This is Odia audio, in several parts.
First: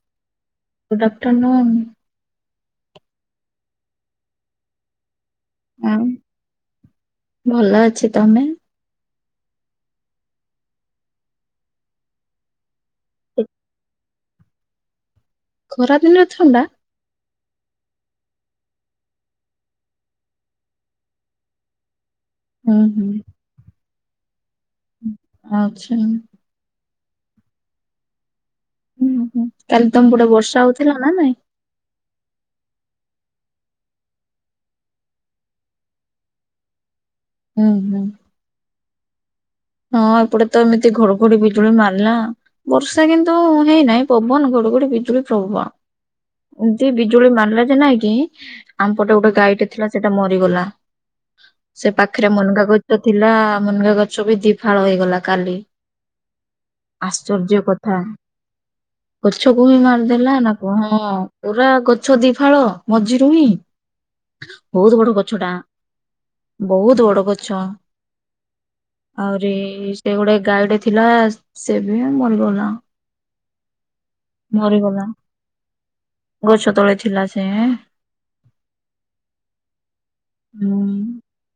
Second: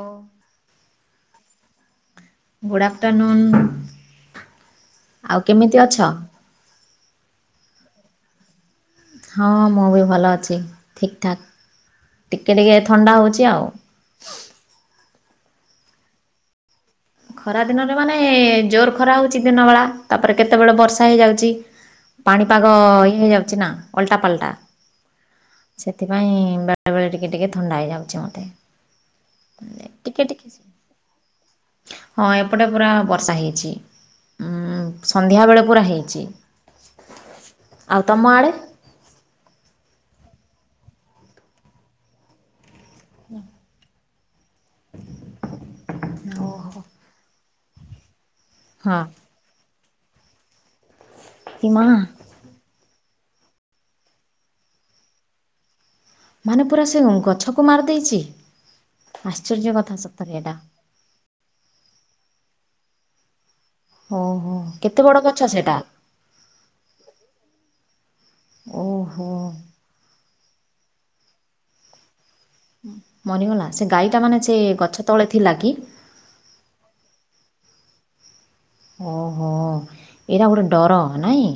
ହଁ ଗୁଡ଼୍ ଆଫ୍ଟରନୁନ୍ ଗୁଡ ଆଫ୍ଟରନୁନ ଆଉ କେମିତି ଆଉ ଅଛ ଭଲ ଅଛି ତମେ ହଁ ମୁଁ ବି ଭଲ ଅଛି ଠିକଠାକ୍ ଟିକିଏ ଟିକେ ଥଣ୍ଡା ଏ ହେଉଛି ଆଉ ଖରାଦିନରେ ଥଣ୍ଡା ଖରା ଦିନରେ ମାନେ ଜୋର ଖରା ହଉଛି ଦିନ ବଳା ତାପରେ କେତେବେଳେ ବର୍ଷା ହେଇଯାଉଛି ପାଣିପାଗ ହୁଁ ହୁଁ ଇଏ ହୁଁ। ହେଇଯାଉଛି ନା ଅଲଟାପାଲଟା ଆଚ୍ଛା। ସେଥିପାଇଁ ବେଳେବେଳେ ଟିକେ ଟିକେ ଥଣ୍ଡା ହେଇଯାଉଛି ମୋତେ ହୁଁ ହୁଁ କାଲି ତମେ ଟିକେ ପଟେ ଟିକେ ବର୍ଷା ହଉଥିଲା ନା ନାଇଁ ହଁ ଏପଟେ ପୁରା ବର୍ଷା ହେଇଛି ଉଁ ସନ୍ଧ୍ୟାବେେଳେ ପୁରା ହେଇଛି ହୁଁ ହୁଁ ଆଉ ତମ ଆଡ଼େ ହଁ ଏପଟେ ତ ଏମିତି ଘଡଘଡି ବିଜୁଳି ମାରିଲା ବର୍ଷା କିନ୍ତୁ ହେଇନାହିଁ ପବନ ଘ ଡଘଡି ବିଜୁଳି ପ୍ରଭବ ଏମତି ବିଜୁଳି ମାରିଲା ଯେ ନାଇଁ କି ହଁ ଆମପଟେ ଗୋଟେ ଗାଈଟେ ଥିଲା ସେଟା ମରିଗଲା ଏ ମା' ସେ ପାଖରେ ମନକା କ ଥିଲା ମୁନଗା ଗଛ ବି ଦିଫାଳ ହେଇଗଲା କାଲି ମାନେ ପୁରା ସେ ଗଛକୁ ଆଶ୍ଚର୍ଯ୍ୟ କଥା ମାରିଦେଇଛି ଗଛକୁ ଆଶ୍ଚର୍ଯ୍ୟ ବି କଥା ସତରେ ମାରିଦେଲା ନା ଏଇଟା କଣ ହଁ ପୁରା ଗଛ ଦି ଫାଳ ମଝିରୁ ହିଁ ଓହୋ ବହୁତ କେତେ ବଡ ବଡ଼ ଗଛ ଟା ସେଟା? ବହୁତ ବଡ ଗଛ ଓହୋ ଆହୁରି ସେ ଗୋଟେ ଗାଈଟେ ଥିଲା ସେ ବି ମରିଗଲା ମରିିଗଲା ସେ ଗାଈ ଟା ମାନେ ସେ ମରିଗଲା ଗଛ ତଳେ ଥିଲା କି ଗଛ ତଳେ ଥିଲା ସେ ଓହୋ ଏଇଟା ଗୋଟେ ହୁଁ ଡର ନାଇଁ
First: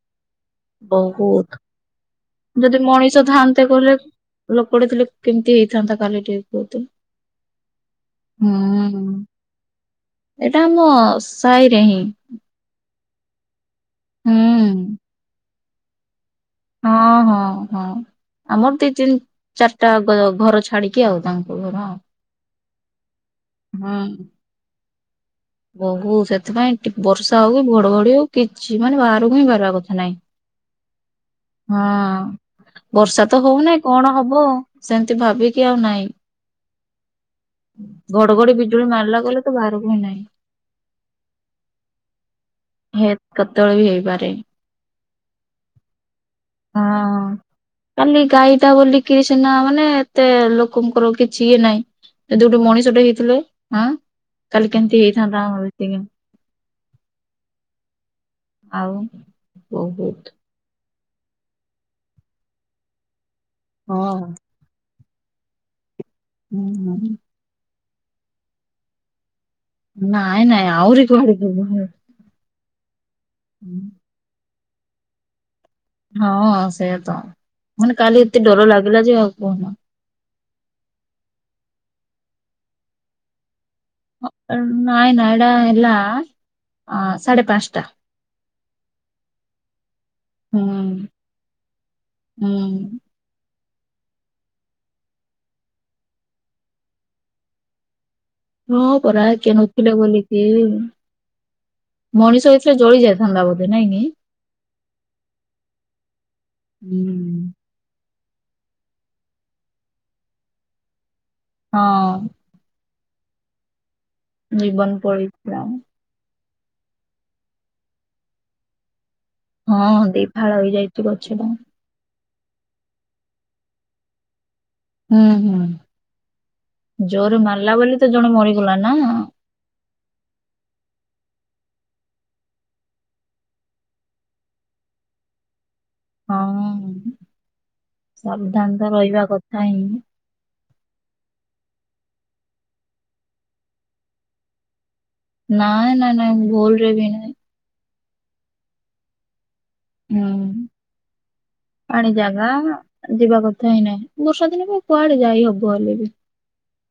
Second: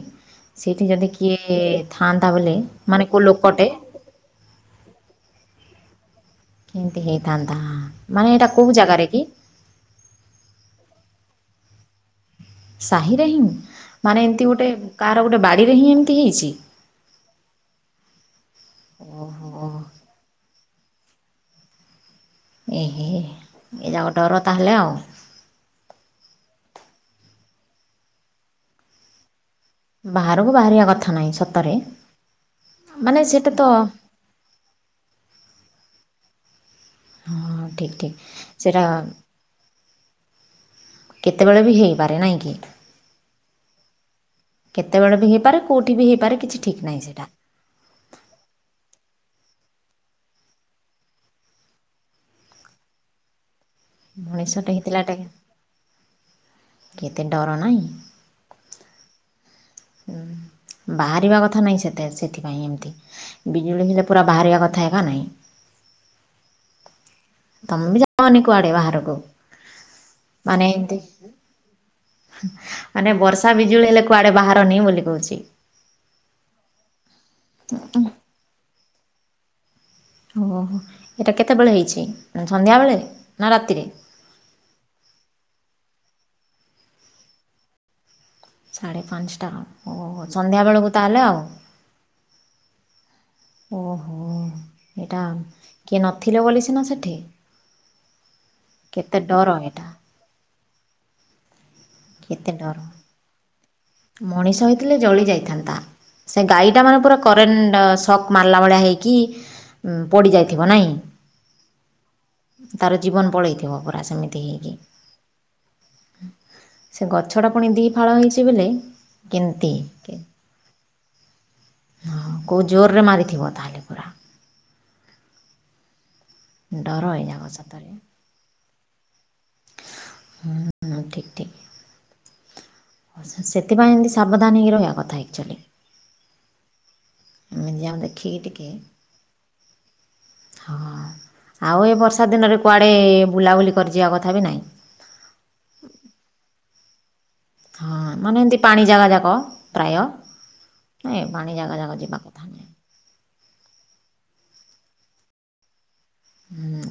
ସେଇଠି ଯଦି କିଏ ବହୁତ ଥାଆନ୍ତା ବୋଲେ ଯଦି ମାନେ ମଣିଷ କେଉଁ ଥାନ୍ତେ ଲୋକଟେ କହିଲେ ଲୋକଟେ ଥିଲେ କେମିତି ହେଇଥାନ୍ତା କାଲି ଟିକେ କୁହତ କେମିତି ହେଇଥାନ୍ତା ମାନେ ଏଇଟା କେଉଁ ହୁଁ ଜାଗାରେ କି? ଏଇଟା ଆମ ସାହି ରେ ହିଁ ସାହିରେ ହିଁ ମାନେ ହୁଁ ଏମିତି ଗୋଟେ କାହାର ଗୋଟେ ବାଡିରେ ହିଁ ଏମିତି ହେଇଛି ହଁ ହଁ ହଁ ଆମର ଦି ତିନି ଓହୋ ଚାରିଟା ଘର ଛାଡିକି ଆଉ ତାଙ୍କ ଘର ଅ ଏହେ ଏ ଯାକ ଡର ତାହେଲେ ଆଉ ବହୁ ସେଥିପାଇଁ ଟି ବର୍ଷା ହଉ କି ଘଡଘଡି ହଉ କିଛି ମାନେ ବାହାରକୁ ହିଁ ବାହାରିବା କଥା ନାଇଁ ବାହାରକୁ ବାହାରିବା କଥା ନାହିଁ ସତରେ ହଁ ମାନେ ବର୍ଷା ତ ସେଟା ହଉନାହିଁ କଣ ହବ ସେମିତି ଭାବିକି ଆଉ ନାଇଁ ହଁ ଠିକ୍ ଠିକ୍ ଘଡଘଡି ବିଜୁଳି ସେଇଟା ମାରିଲା ଗଲେ ତ ବାହାରକୁ ହି ନାହିଁ କେତେବେଳେ ବି ହୋଇପାରେ ନାହିଁ କି ହେ କେତେବେଳେ ବି ହେଇପାରେ। କେତେବେଳେ ବି ହେଇପାରେ କୋଉଠି ବି ହେଇପାରେ କିଛି ଠିକ ନାହିଁ ହଁ। ସେଇଟା କାଲି ଗାଈଟା ବୋଲିକି ସିନା ମାନେ ଏତେ ଲୋକଙ୍କର କିଛି ନାଇଁ ଯଦି ଗୋଟେ ମଣିଷ ଟେ ହେଇଥିଲେ ଆଁ ମଣିଷଟେ କାଲି କେମିତି ହେଇଥିଲାଟା ହେଇଥାନ୍ତା କେତେ ଡର ନାହିଁ ଆଉ ବହୁତ ବାହାରିବା କଥା ନାହିଁ ସେତେ ସେଥିପାଇଁ ଏମତି। ବିଜୁଳି ହଁ ହେଲା ପୁରା ବାହାରିବା କଥା ଏ କାନେ? ହୁଁ ହୁଁ। ତମେ ବି ଯଓନି କୁଆଡେ ବାହାରକୁ? ନାଇଁ ମାନେ ନାଇ ଏମିତି ଆହୁରି ଜୋରେ [unintelligible] ମାନେ ବର୍ଷା ବିଜୁଳି ହେଲେ କୁଆଡେ ବାହାରନି ବୋଲି କହୁଛି। ହଁ ସେଆତ ମାନେ କାଲି ଏତେ ଡର ଲାଗିଲା ଯେ ଆଉ କୁହନା? ଓହ ଏଇଟା କେତେବେଳେ ହେଇଛି ସନ୍ଧ୍ୟାବେଳେ ନା ରାତିରେ? ନାଇଁ ନାଇ ଏଡ଼ା ହେଲା ଅ ସାଢ଼େ ପାଞ୍ଚଟା। ସାଢ଼େ ପାଞ୍ଚଟା ଓ ହୁଁ ସନ୍ଧ୍ୟାବେଳକୁ ତାହେଲେ ଆଉ। ହୁଁ। ଓହୋ ଏଇଟା କିଏ ନଥିଲେ ବୋଲି ସିନା ସେଠି। ହଁ କେତେ ପରା ଡର କିଏ ଏଇଟା ନଥିଲେ ବୋଲି ଏ କେତେ ମଣିଷ ଡର ହୋଇଥିଲେ ଜଳି ଯାଇଥାନ୍ତା ବୋଧେ ନାଇଁ କିି? ମଣିଷ ହେଇଥିଲେ ଜଳି ଯାଇଥାନ୍ତା ସେ ଗାଈ ଟା ମାନେ ପୁରା କରେଣ୍ଟ ସକ୍ ମାରିଲା ଭଳିଆ ହେଇକି ପଡି ଯାଇଥିବ ନାଇ? ହଁ। ତାର ଜୀବନ ପଳେଇଥିବ ପୁରା ସେମିତି ହେଇକି। ଜୀବନ ପଳେଇଥିଲା ସେ ଗଛଟା ପୁଣି ଦୁଇ ଫାଳ ହୋଇଛି ବୋଲେ। ହଁ ଦି ଫାଳ ହେଇଯାଇଛି ଗଛ ଟା। ହଁ କୋଉ ଜୋରରେ ମାରିଥିବ ତାହେଲେ ପୁରା। ହୁଁ ହୁଁ ଡର ଏଯାକ ଜୋର ମାରିଲା ବୋଲି ତ ଜଣେ ମରିଗଲା ନା? ହୁଁ ହୁଁ ଠିକ୍ ଠିକ୍। ସେଥିପାଇଁ ଏମିତି ସାବଧାନ ହୋଇକି ରହିବା କଥା ଏକକ୍ଚୁଆଲି। ହଁ ଯାକ ଦେଖିକି ଟିକେ ସାବଧାନ ତ ରହିବା କଥା ହିଁ। ହଁ ଆଉ ଏ ବର୍ଷା ଦିନରେ କୁଆଡ଼େ ବୁଲାବୁଲି କରିଯିବା କଥା ବି ନାହିଁ। ନାଇଁ ନାଇଁ ନାଇଁ ମୁଁ ଭୁଲରେ ବି ନାଇଁ। ହଁ ମାନେ ଏମିତି ପାଣି ଜାଗା ଯାକ ପ୍ରାୟ ହୁଁ। ନାଇ ପାଣି ଜାଗା ଯାକ ପାଣି ଯିବା ଜାଗା କଥା ନାହିଁ। ଯିବା କଥା ହିଁ ନାହିଁ ବର୍ଷାଦିନେ ବି କୁଆଡେ ଯାଇ ହବ ହେଲେ ବି ହୁଁ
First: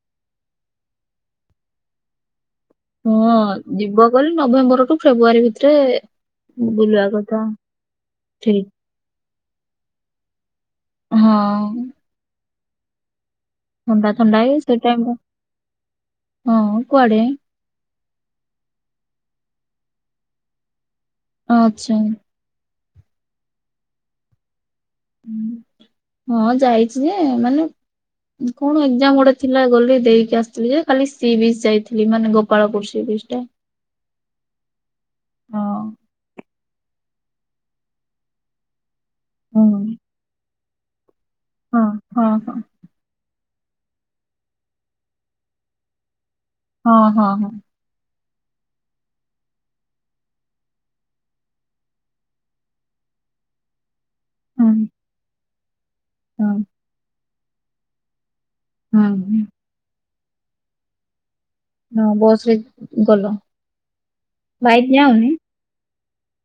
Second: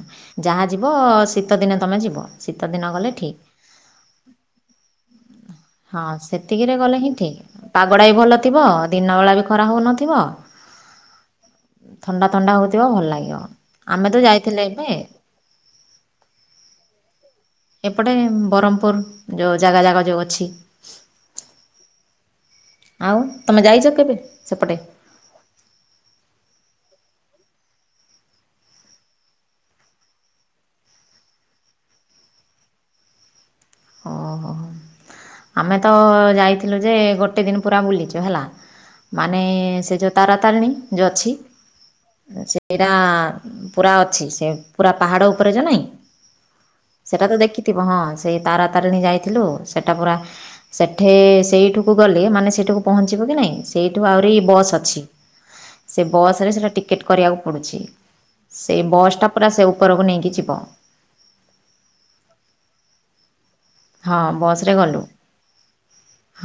ଯାହା ଯିବ ଶୀତ ଦିନେ ତମେ ଯିବ ଶୀତ ଦିନ ଗଲେ ହଁ ଠିକ। ଯିବ ଗଲେ ନଭେମ୍ୱର ଟୁ ଫେବୃୟାରୀ ଭିତ ହଁ ସେତିକିରେ ଗଲେ ହିଁ ଠିକ ପାଗଟା ବି ଭଲ ଥିବ ଠିକ ଦିନ ବଳା ବି ଖରା ହଉନଥିବ। ହଁ। ଥଣ୍ଡା ଥଣ୍ଡା ହେଉଥିବ ଭଲ ଲାଗିବ। ଆମେ ଥଣ୍ଡା ତ ଥଣ୍ଡା ଯାଇଥିଲେ ଏବେ ସେଇଟାଇମ୍ ଟା ହଁ କୁଆଡେ? ଏପଟେ ବ୍ରହ୍ମପୁର ଯେଉଁ ଜାଗା ଜାଗା ଯେଉଁ ଅଛି। ଆଛା। ଆଉ ତୁମେ ଯାଇଛ କେବେ ସେପଟେ? ହୁଁ ହଁ ଯାଇଛି ଯେ ମାନେ କଣ ଏକ୍ଜାମ ଗୋଟେ ଥିଲା ଗଲି ଦେଇକି ଆସିଥିଲି ଯେ ଖାଲି ସି ବିଚ ଯାଇଥିଲି ମାନେ ଗୋପାଳପୁର ସି ବିଚି ଟା। ହଁ ହଁ ହଁ। ହଁ ଆମେ ତ ଯାଇଥିଲୁ ଯେ ଗୋଟେ ଦିନ ପୁରା ବୁଲିଛୁ ହେଲା। ମାନେ ହୁଁ ସେ ଯେଉଁ ତାରାତାରିଣୀ ଯେଉଁ ଅଛି ହଁ ହଁ ହଁ ସେ ସେଟା ପୁରା ଅଛି ସେ ପୁରା ପାହାଡ଼ ଉପରେ ଯୁ ନାହିଁ ସେଟା ତ ଦେଖି ଥିବ ହଁ ସେଇ ତାରାତାରିଣୀ ଯାଇଥିଲୁ ସେଇଟା ପୁରା ସେଠେ ସେଇଠିକୁ ଗଲେ ମାନେ ସେଇଠିକୁ ପହଞ୍ଚିବ କି ନାଇଁ ସେଇଠୁ ଆହୁରି ହଁ ବସ୍ ଅଛି। ସେ ବସ୍ ହଁ ରେ ଟିକେଟ୍ କରିବାକୁ ପଡ଼ୁଛି ସେଇ ହଁ ବସ୍ ଟା ପୁରା ସେ ଉପରକୁ ନେଇକି ଯିବ। ହଁ ବସ୍ ରେ ଗଲ। ହଁ ବସ୍ ରେ ବାଇକ୍ ଗଲୁ। ଯାଅନି?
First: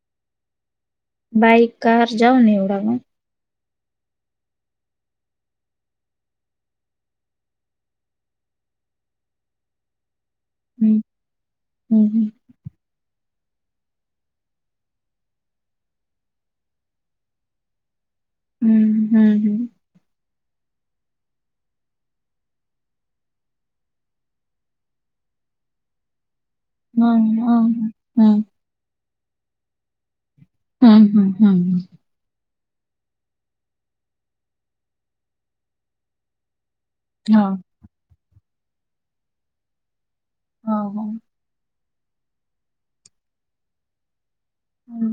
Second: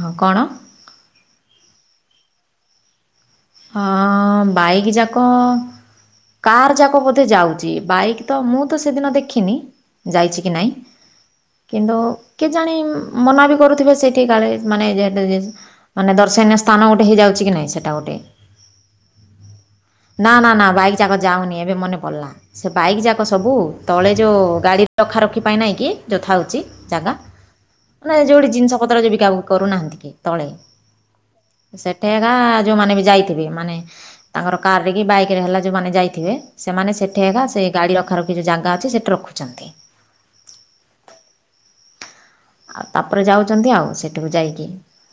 ହଁ କଣ? ବାଇକ୍ କାହାର ଯାଉନି ଏଡ଼ା ହଁ ବାଇକ୍ ଯାକ କାର୍ ଯାକ ବୋଧେ ଯାଉଛି ବାଇକ୍ ତ ମୁଁ ତ ସେଦିନ ଦେଖିନି। ଯାଇଛି କି ନାହିଁ କିନ୍ତୁ କେଜାଣି ମନା ବି କରୁଥିବେ ସେଇଠି କାଳେ ମାନେ ମାନେ ଦର୍ଶନୀୟ ସ୍ଥାନ ଗୋଟେ ହେଇଯାଉଛି କି ନାହିଁ ସେଇଟା ଗୋଟେ। ହୁଁ ହୁଁ ହୁଁ। ନା ନା ନା ବାଇକ୍ ଯାକ ଯାଉନି ଏବେ ମନେ ପଡ଼ିଲା। ସେ ବାଇକ୍ ଯାକ ସବୁ ତଳେ ଯୋଉ ଗାଡ଼ି ରଖା ରଖି ପାଇଁ ନାହିଁ କି ଯୋ ଥାଉଛି। ଜାଗା ମାନେ ଯେଉଁଠି ଜିନିଷ ପତ୍ର ଯେ ବିକା ବୁକି କରୁନାହାଁନ୍ତି କି ତଳେ ହୁଁ ହୁଁ ହୁଁଁ। ସୋ ଯୋଉ ମାନେ ବି ଯାଇ [inaudible] ମାନେ ତାଙ୍କର କାର୍ ରେ କି ବାଇକ୍ ରେ ହେଲା ଯୋଉ ମାନେ ଯାଇଥିବେ ସେମାନେ ସେଠି ଏକା ହଁ, ସେଇ ଗାଡ଼ି ର ଯୋଉ ଜାଗା ଅଛି ସେଠି ରଖୁଛନ୍ତି। ହଁ ହୋ। ତାପରେ ଯାଉଛନ୍ତି ଆଉ ସେଠିକୁ ଯାଇକି। ହୁଁ,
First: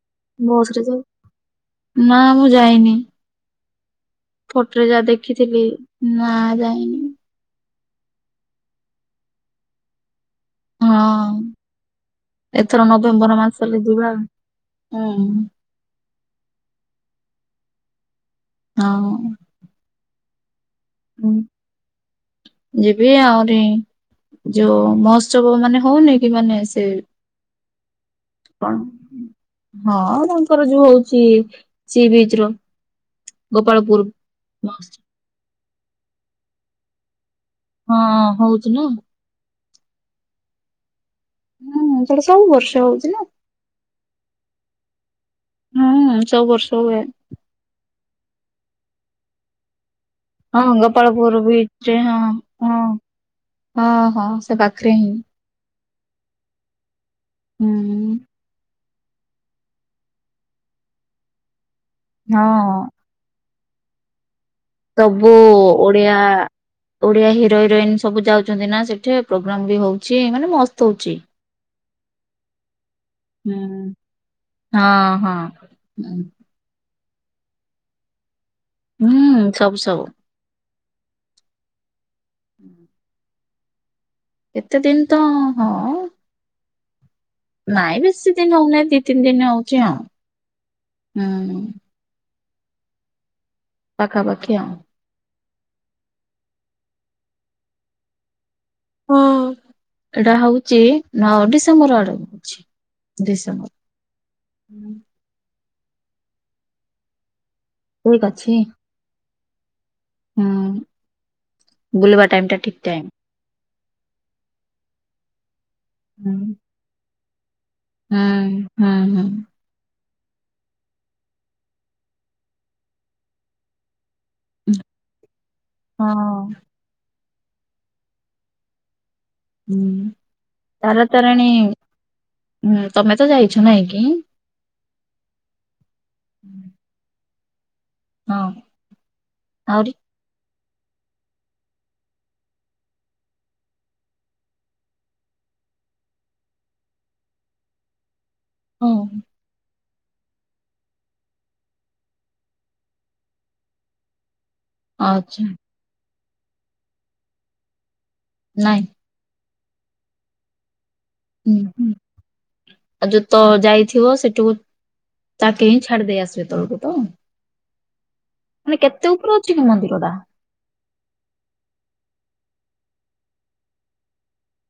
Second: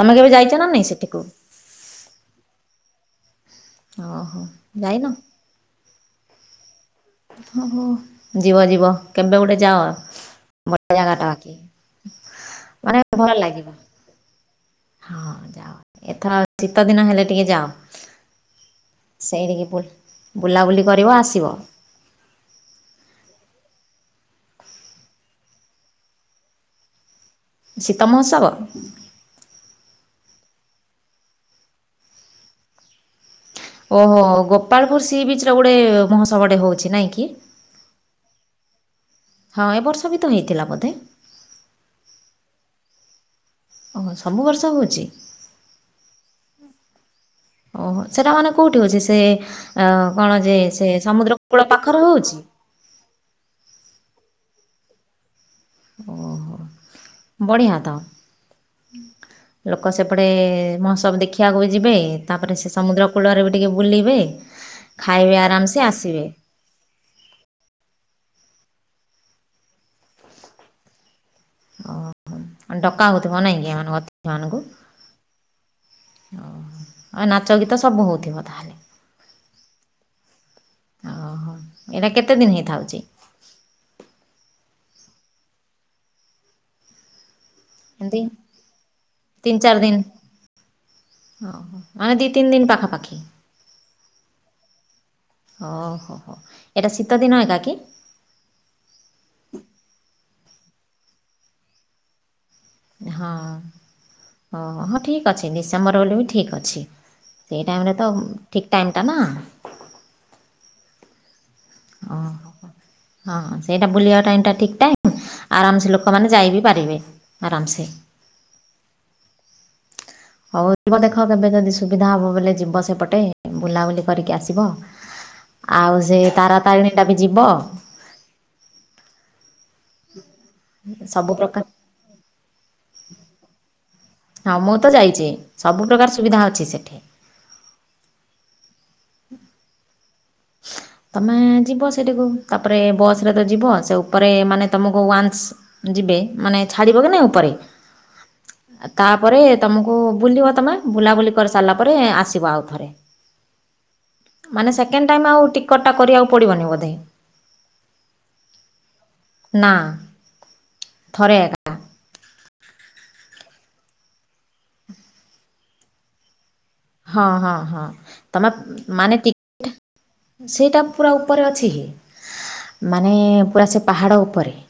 ତମେ କେବେ ଯାଇଚ ନା ବସରେ ନାଇଁ ଯାଉ ସେଠିକୁ? ନା ମୁଁ ଯାଇନି। ହଁ। ଫୋଟରେ ଯାହା ଦେଖିଥିଲି ନା ଯାଇନି। ଯିବ ଯିବ କେବେ ଗୋଟେ ଯାଅ। ବଢିଆ ଜାଗା ଟା ହଁ, ବାକି ମାନେ ଭଲ ଲାଗିବ। [inaudible] କୁହ। ହଁ ଯାଅ ଏଥର ଶୀତ ଦିନ ହେଲେ ଟିକେ ଯାଅ। ହଁ, ବୁଲାବୁଲି କରିବ ହୁଁ, ଆସିବ। ଯିବି ଆହୁରି ଯୋ ମହୋତ୍ସବ ମାନେ ହଉନି କି ମାନେ ସେ ଶୀତ ମହୋତ୍ସବ କଣ? ହଁ ତାଙ୍କର ଯୋଉ ହଉଚି ସି ବିଚ୍ ର। ଗୋପାଳପୁର ଓହୋ ଗୋପାଳପୁର ମହୋତ୍ସବ ସି ବିଚ୍ ରେ ଗୋଟେ ମୋହତ୍ସବ ଟେ ହଉଛି ନାହିଁ କି। ହଁ ହଉଚି ନା। ହଁ ଏ ବର୍ଷ ବି ତ ହେଇଥିଲା ବୋଧେ। ହୁଁ ସେଟା ସବୁ ବର୍ଷ ହଉଛି ନା। ଓ ସବୁ ବର୍ଷ ହଉଚି। ହୁଁ ସବୁ ବର୍ଷ ହୁଏ। ଓହୋ ସେଟା ମାନେ କୋଉଠି ହଉଚି ସେ ଏ କଣ ଯେ ହଁ ସେ ସମୁଦ୍ର ଗୋପାଳପୁର କୂଳ ବିଚରେ ପାଖରେ ହଁ ହଉଛି? ହଁ ହଁ ହଁ ସେ ପାଖରେ ହିଁ। ଓହୋ ବଢ଼ିଆତ। ହୁଁ ଲୋକ ସେପଟେ ମହୋତ୍ସବ ଦେଖିବାକୁ ବି ଯିବେ ତାପରେ ସେ ହଁ ସମୁଦ୍ର କୂଳରେ ବି ଟିକେ ବୁଲିବେ। ସବୁ ଖାଇବେ ଆରାମସେ ଓଡ଼ିଆ ଆସିବେ ଓଡିଆ ହିରୋ ହିରୋଇନ ସବୁ ଯାଉଛନ୍ତି ନା ସେଠି ପ୍ରୋଗ୍ରାମ ବି ହଉଚି ମାନେ ମସ୍ତ ହଉଚି। ଓ ହୋ ଆଙ୍କୁ ଡକା ହଉଥିବ ନାଇଁ କି ହୁଁ ଏମାନଙ୍କୁ ଅତିଥି ମାନଙ୍କୁ। ହଁ ହଁ। ଓ ଆଉ ନାଚ ଗୀତ ସବୁ ହଉଥିବ ତାହେଲେ। ହୁଁ ସବୁ ସବୁ। ଓହୋ ଏଇଟା କେତେ ଦିନି ହେଇଥାଉଛି। କେତେ ଦିନ ତ ହଁ। ନାଇଁ ଏମିତି ବେଶୀ ଦିନ ହଉ ନାହିଁ ଦି ତିନି ଦିନ ଚାରି ହଉଛି ଦିନ ଆଉ ହୁଁ। ହଁ ଏ ଦି ତିନି ଦିନ ପାଖାପାଖି। ପାଖା ପାଖି ଆଉ। ହଁ ହୋ ହୋ ଏଇଟା ଶୀତଦିନ ଏକା କି। ହୁଁ ଏଇଟା ହଉଛି ନଅ ଡିସେମ୍ବର ଆଡ଼କୁ ହଉଛି। ହଁ ହଁ ହଁ ଠିକ୍। ଠିକ୍ ଅଛି ଡିସେମ୍ବର ହେଲେ ବି ଠିକ୍ ଅଛି ସେଇ ଟାଇମ୍ ରେ ତ ଅଛି। ଠିକ୍ ଟାଇମ୍ ଟା ନା। ହୁଁ। ଅ ବୁଲିବା ଟାଇମ୍ ଟା ହ ଠିକ୍ ଟାଇମ୍। ହଁ ସେଇଟା ବୁଲିବା ଟାଇମ ଟା ଠିକ ଟାଇମ ଆରାମସେ ଲୋକ। ସେମାନେ ହୁଁ, ଯାଇ ବିି ପାରିବେ ଆରାମସେ। ହୁଁ ହୁଁ ହୁଁ। ହଉ ଯିବ ଦେଖ କେବେ ଯଦି ସୁବିଧା ହବ ବଲେ ଯିବ ସେପଟେ ବୁଲାବୁଲି କରିକି ଆସ ସିବ ଆଉ ସେ ହଁ। ତାରାତାରିଣୀ ଟା ବି ଯିବ। ଉଁ ତାର ସବୁ ତାରିଣୀ ପ୍ରକାର ତମେ ତ ଯାଇଛ ନାହିଁ କିି। ହଁ ମୁଁ ତ ଯାଇଛି ସବୁପ୍ରକାର ସୁବିଧା ହୁଁ। ଅଛି ସେଠି। ହଁ ଆହୁରି। ତୁମେ ଯିବ ସେଠିକୁ ତାପରେ ବସ୍ ରେ ତ ଯିବ ସେ ଉପରେ ମାନେ ତୁମକୁ ୱାନ୍ସ। ଯିବେ ମାନେ ଛାଡିବ କି ନାଇ ଉପରେ ହଁ। ଆଉ ତାପରେ ତମକୁ। ବୁଲିବ ତୁମେ ବୁଲାବୁଲି କରିସାରିଲା ପରେ ଆସିବ ଆଉ ଥରେ। ମାନେ ସେକେଣ୍ଡ ଟାଇମ ଆଚ୍ଛା, ଆଉ ଟିକଟ ଟା କରିବାକୁ ପଡ଼ିବନି ବୋଧେ। ନାଇଁ। ନା ଥରେ ହୁଁ, ଏକା। ହୁଁ, ଆଉ ଯୋଉ ତ ଯାଇଥିବ ସେଠକୁ ତାକେ ହିଁ ଛାଡି ଦେଇ ଆସିବେ ତଳକୁ ତ। ହଁ ହଁ ହଁ। ତମେ ମାନେ କେତେ ଟି ଉପରେ ଅଛି କି ମନ୍ଦିର ଟା। ସେଇଟା ପୁରା ଉପରେ ଅଛି ହି ମାନେ ପୁରା ସେ ପାହାଡ ଉପରେ।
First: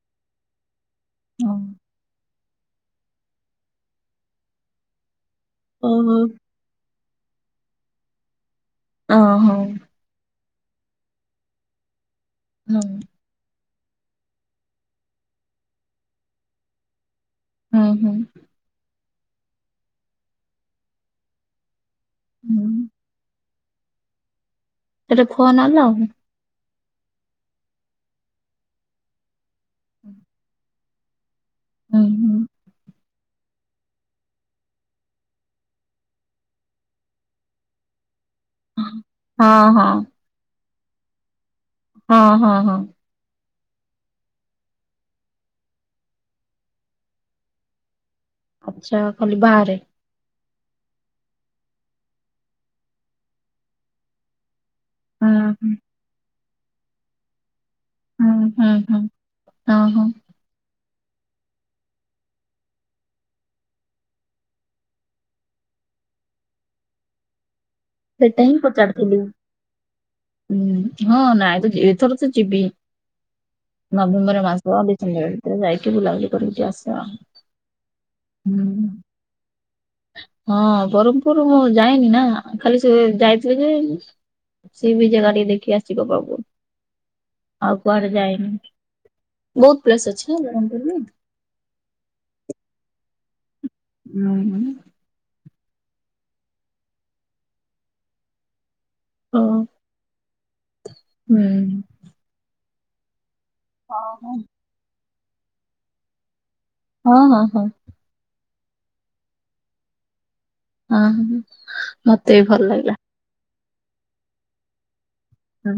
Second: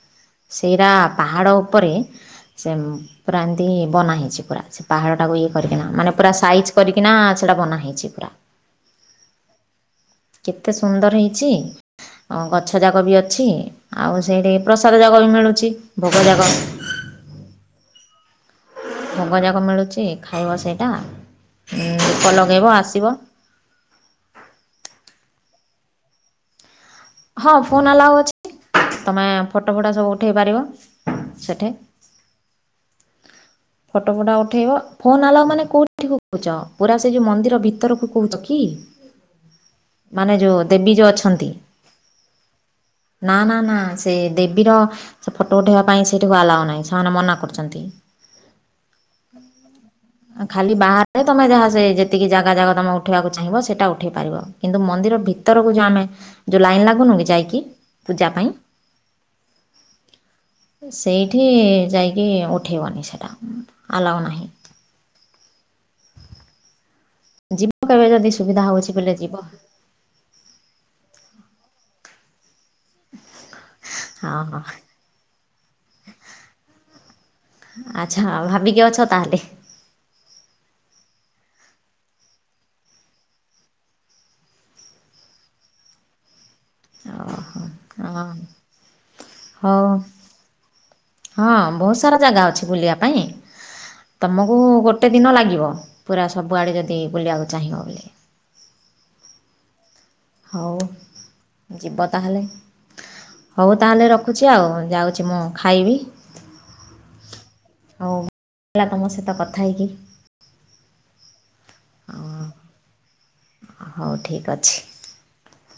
ସେଇରା ପାହାଡ଼ ଓ ଉପରେ। ସେ ପୁରା ଏମିତି ବନା ହେଇଛି ପୁରା ସେ ପାହାଡ଼ ଟାକୁ ବି। କରିକିନା ମାନେ ହୋ। ପୁରା ସାଇଜ୍ କରିକିନା ସେଇଟା ବନା ହେଇଛି ପୁରା। ଓ ହଁ। କେତେ ସୁନ୍ଦର ହେଇଛି ଆଉ ହୁଁ, ଗଛଯାକ ବି ଅ ଛି ଆଉ ସେଇଠି ପ୍ରସାଦ ଯାକ ବି ମିଳୁଛି ଭୋଗ ଯାକ। ହୁଁ ହୁଁ। ଭଗଯାକ ମିଳୁଛି ଖାଇବ ସେଇଟା ଦିପ ଲଗେଇବ ହୁଁ। ଆସିବ। ସେଠି ଫୋନ ଆଲାଉ ନା। ହଁ ଫୋନ ଆଲାଓ ଅଛି ତମେ ଫଟୋ ଫଟୋ ସବୁ ଉଠେଇ ପାରିବ। ସେଠେ। ହୁଁ, ହୁଁ। ଫଟୋ ଫଟା ଉଠେଇବ ଫୋନ ଆଲାଉ ମାନେ କୋଉଠି କହୁଛ ପୁରା ସେ ଯୋଉ ମନ୍ଦିର ଭିତରକୁ କହୁଛ କି। ହଁ ହଁ ହଁ। ମାନେ ଯୋଉ ଦେବୀ ଯୋଉ ଅଛନ୍ତି। ହଁ ହଁ ହଁ। ନା ନା ନା ସେ ଦେବୀ ର ସେ ଫଟୋ ଉଠେଇବା ପାଇଁ ସେଇଠିକୁ ଆଲାଓ ନାହିଁ ସେମାନେ ମନା କରୁଚନ୍ତି। ଆଚ୍ଛା ଖାଲି ବାହାରେ? ଆଁ ଖାଲି ବାହାରେ ତମେ ଯାହା ସେ ଯେତିକି ଜାଗା ଜାଗା ତମେ ଉଠେଇବାକୁ ଚାହିଁବ ସେଟା ଉଠେଇ ପାରିବ। କିନ୍ତୁ ମନ୍ଦିର ହୁଁ ଭିତରକୁ ହୁଁ ଯୋଉ ଆମେ ଯୋଉ ଲାଇନ୍ ଲାଗୁନୁ କି ଯାଇକି ପୂଜା ହୁଁ ପାଇଁ ହୁଁ ହୁଁ ଓହୋ। ସେଇଠି ଯାଇକି ଉଠେଇବନି ସେଟା ଆଲାଓ ନାହିଁ। ଯିବ କେବେ ଯଦି ସେଟା ହିଁ ସୁବିଧା ହେଉଛି ବୋଲେ ପଚାରଥିଲି ଯିବ ହଁ ନାଇଁ ତ ଯେ ଏଥର ତ ଯିବି। ହଁ ନଭେମ୍ବର ହଁ ମାସ ଡିସେମ୍ବର ଭିତରେ ଯାଇକି ବୁଲାବୁଲି କରିକି ଆସିବା ଆଉ। ଆଚ୍ଛା ଆଉ ଭାବିକି ଅଛ ତାହାଲେ। ହଁ ବରହ୍ମପୁରୁ ମୁଁ ଯାଇନି ନା। ଖାଲି ସେ ଯାଇଥିଲି ଯେ ସି ବିଚ୍ ଜେଗା ଟିକେ ଦେଖି ଆସିବ ବାବୁ। ଆଉ କୁଆଡ଼େ ହଁ ଯାଇନି ହଉ ବହୁତ ପ୍ଲେସ୍ ଅଛି ବରହ୍ମପୁରୁରେ। ହଁ ବହୁତ ସାରା ଜାଗା ଅଛି ବୁଲିବା ପାଇଁ ହଁ ତମକୁ ହୁଁ। ଗୋଟ ଗୋଟେ ଦିନ ଲାଗିବ ପୁରା ସବୁଆଡ଼େ ଯଦି ବୁଲିବାକୁ ଚାହିଁବ ବୁଲି। ହଁ। ହଉ ଯିବ ତାହେଲେ। ହଉ ତାହେଲେ ହଁ ରଖୁଚି ଆଉ ଯାଉଚି ମୁଁ ଖାଇବି। ହଁ ହଁ ହଁ। ହଉଁ ଲା ତମ ସହିତ କଥା ହେଇକି। ହଁ ହୁଁ ମତେ ବି ଭଲ ଲାଗିଲା। ହଉ ଠିକ୍ ଅଛି। ହୁଁ।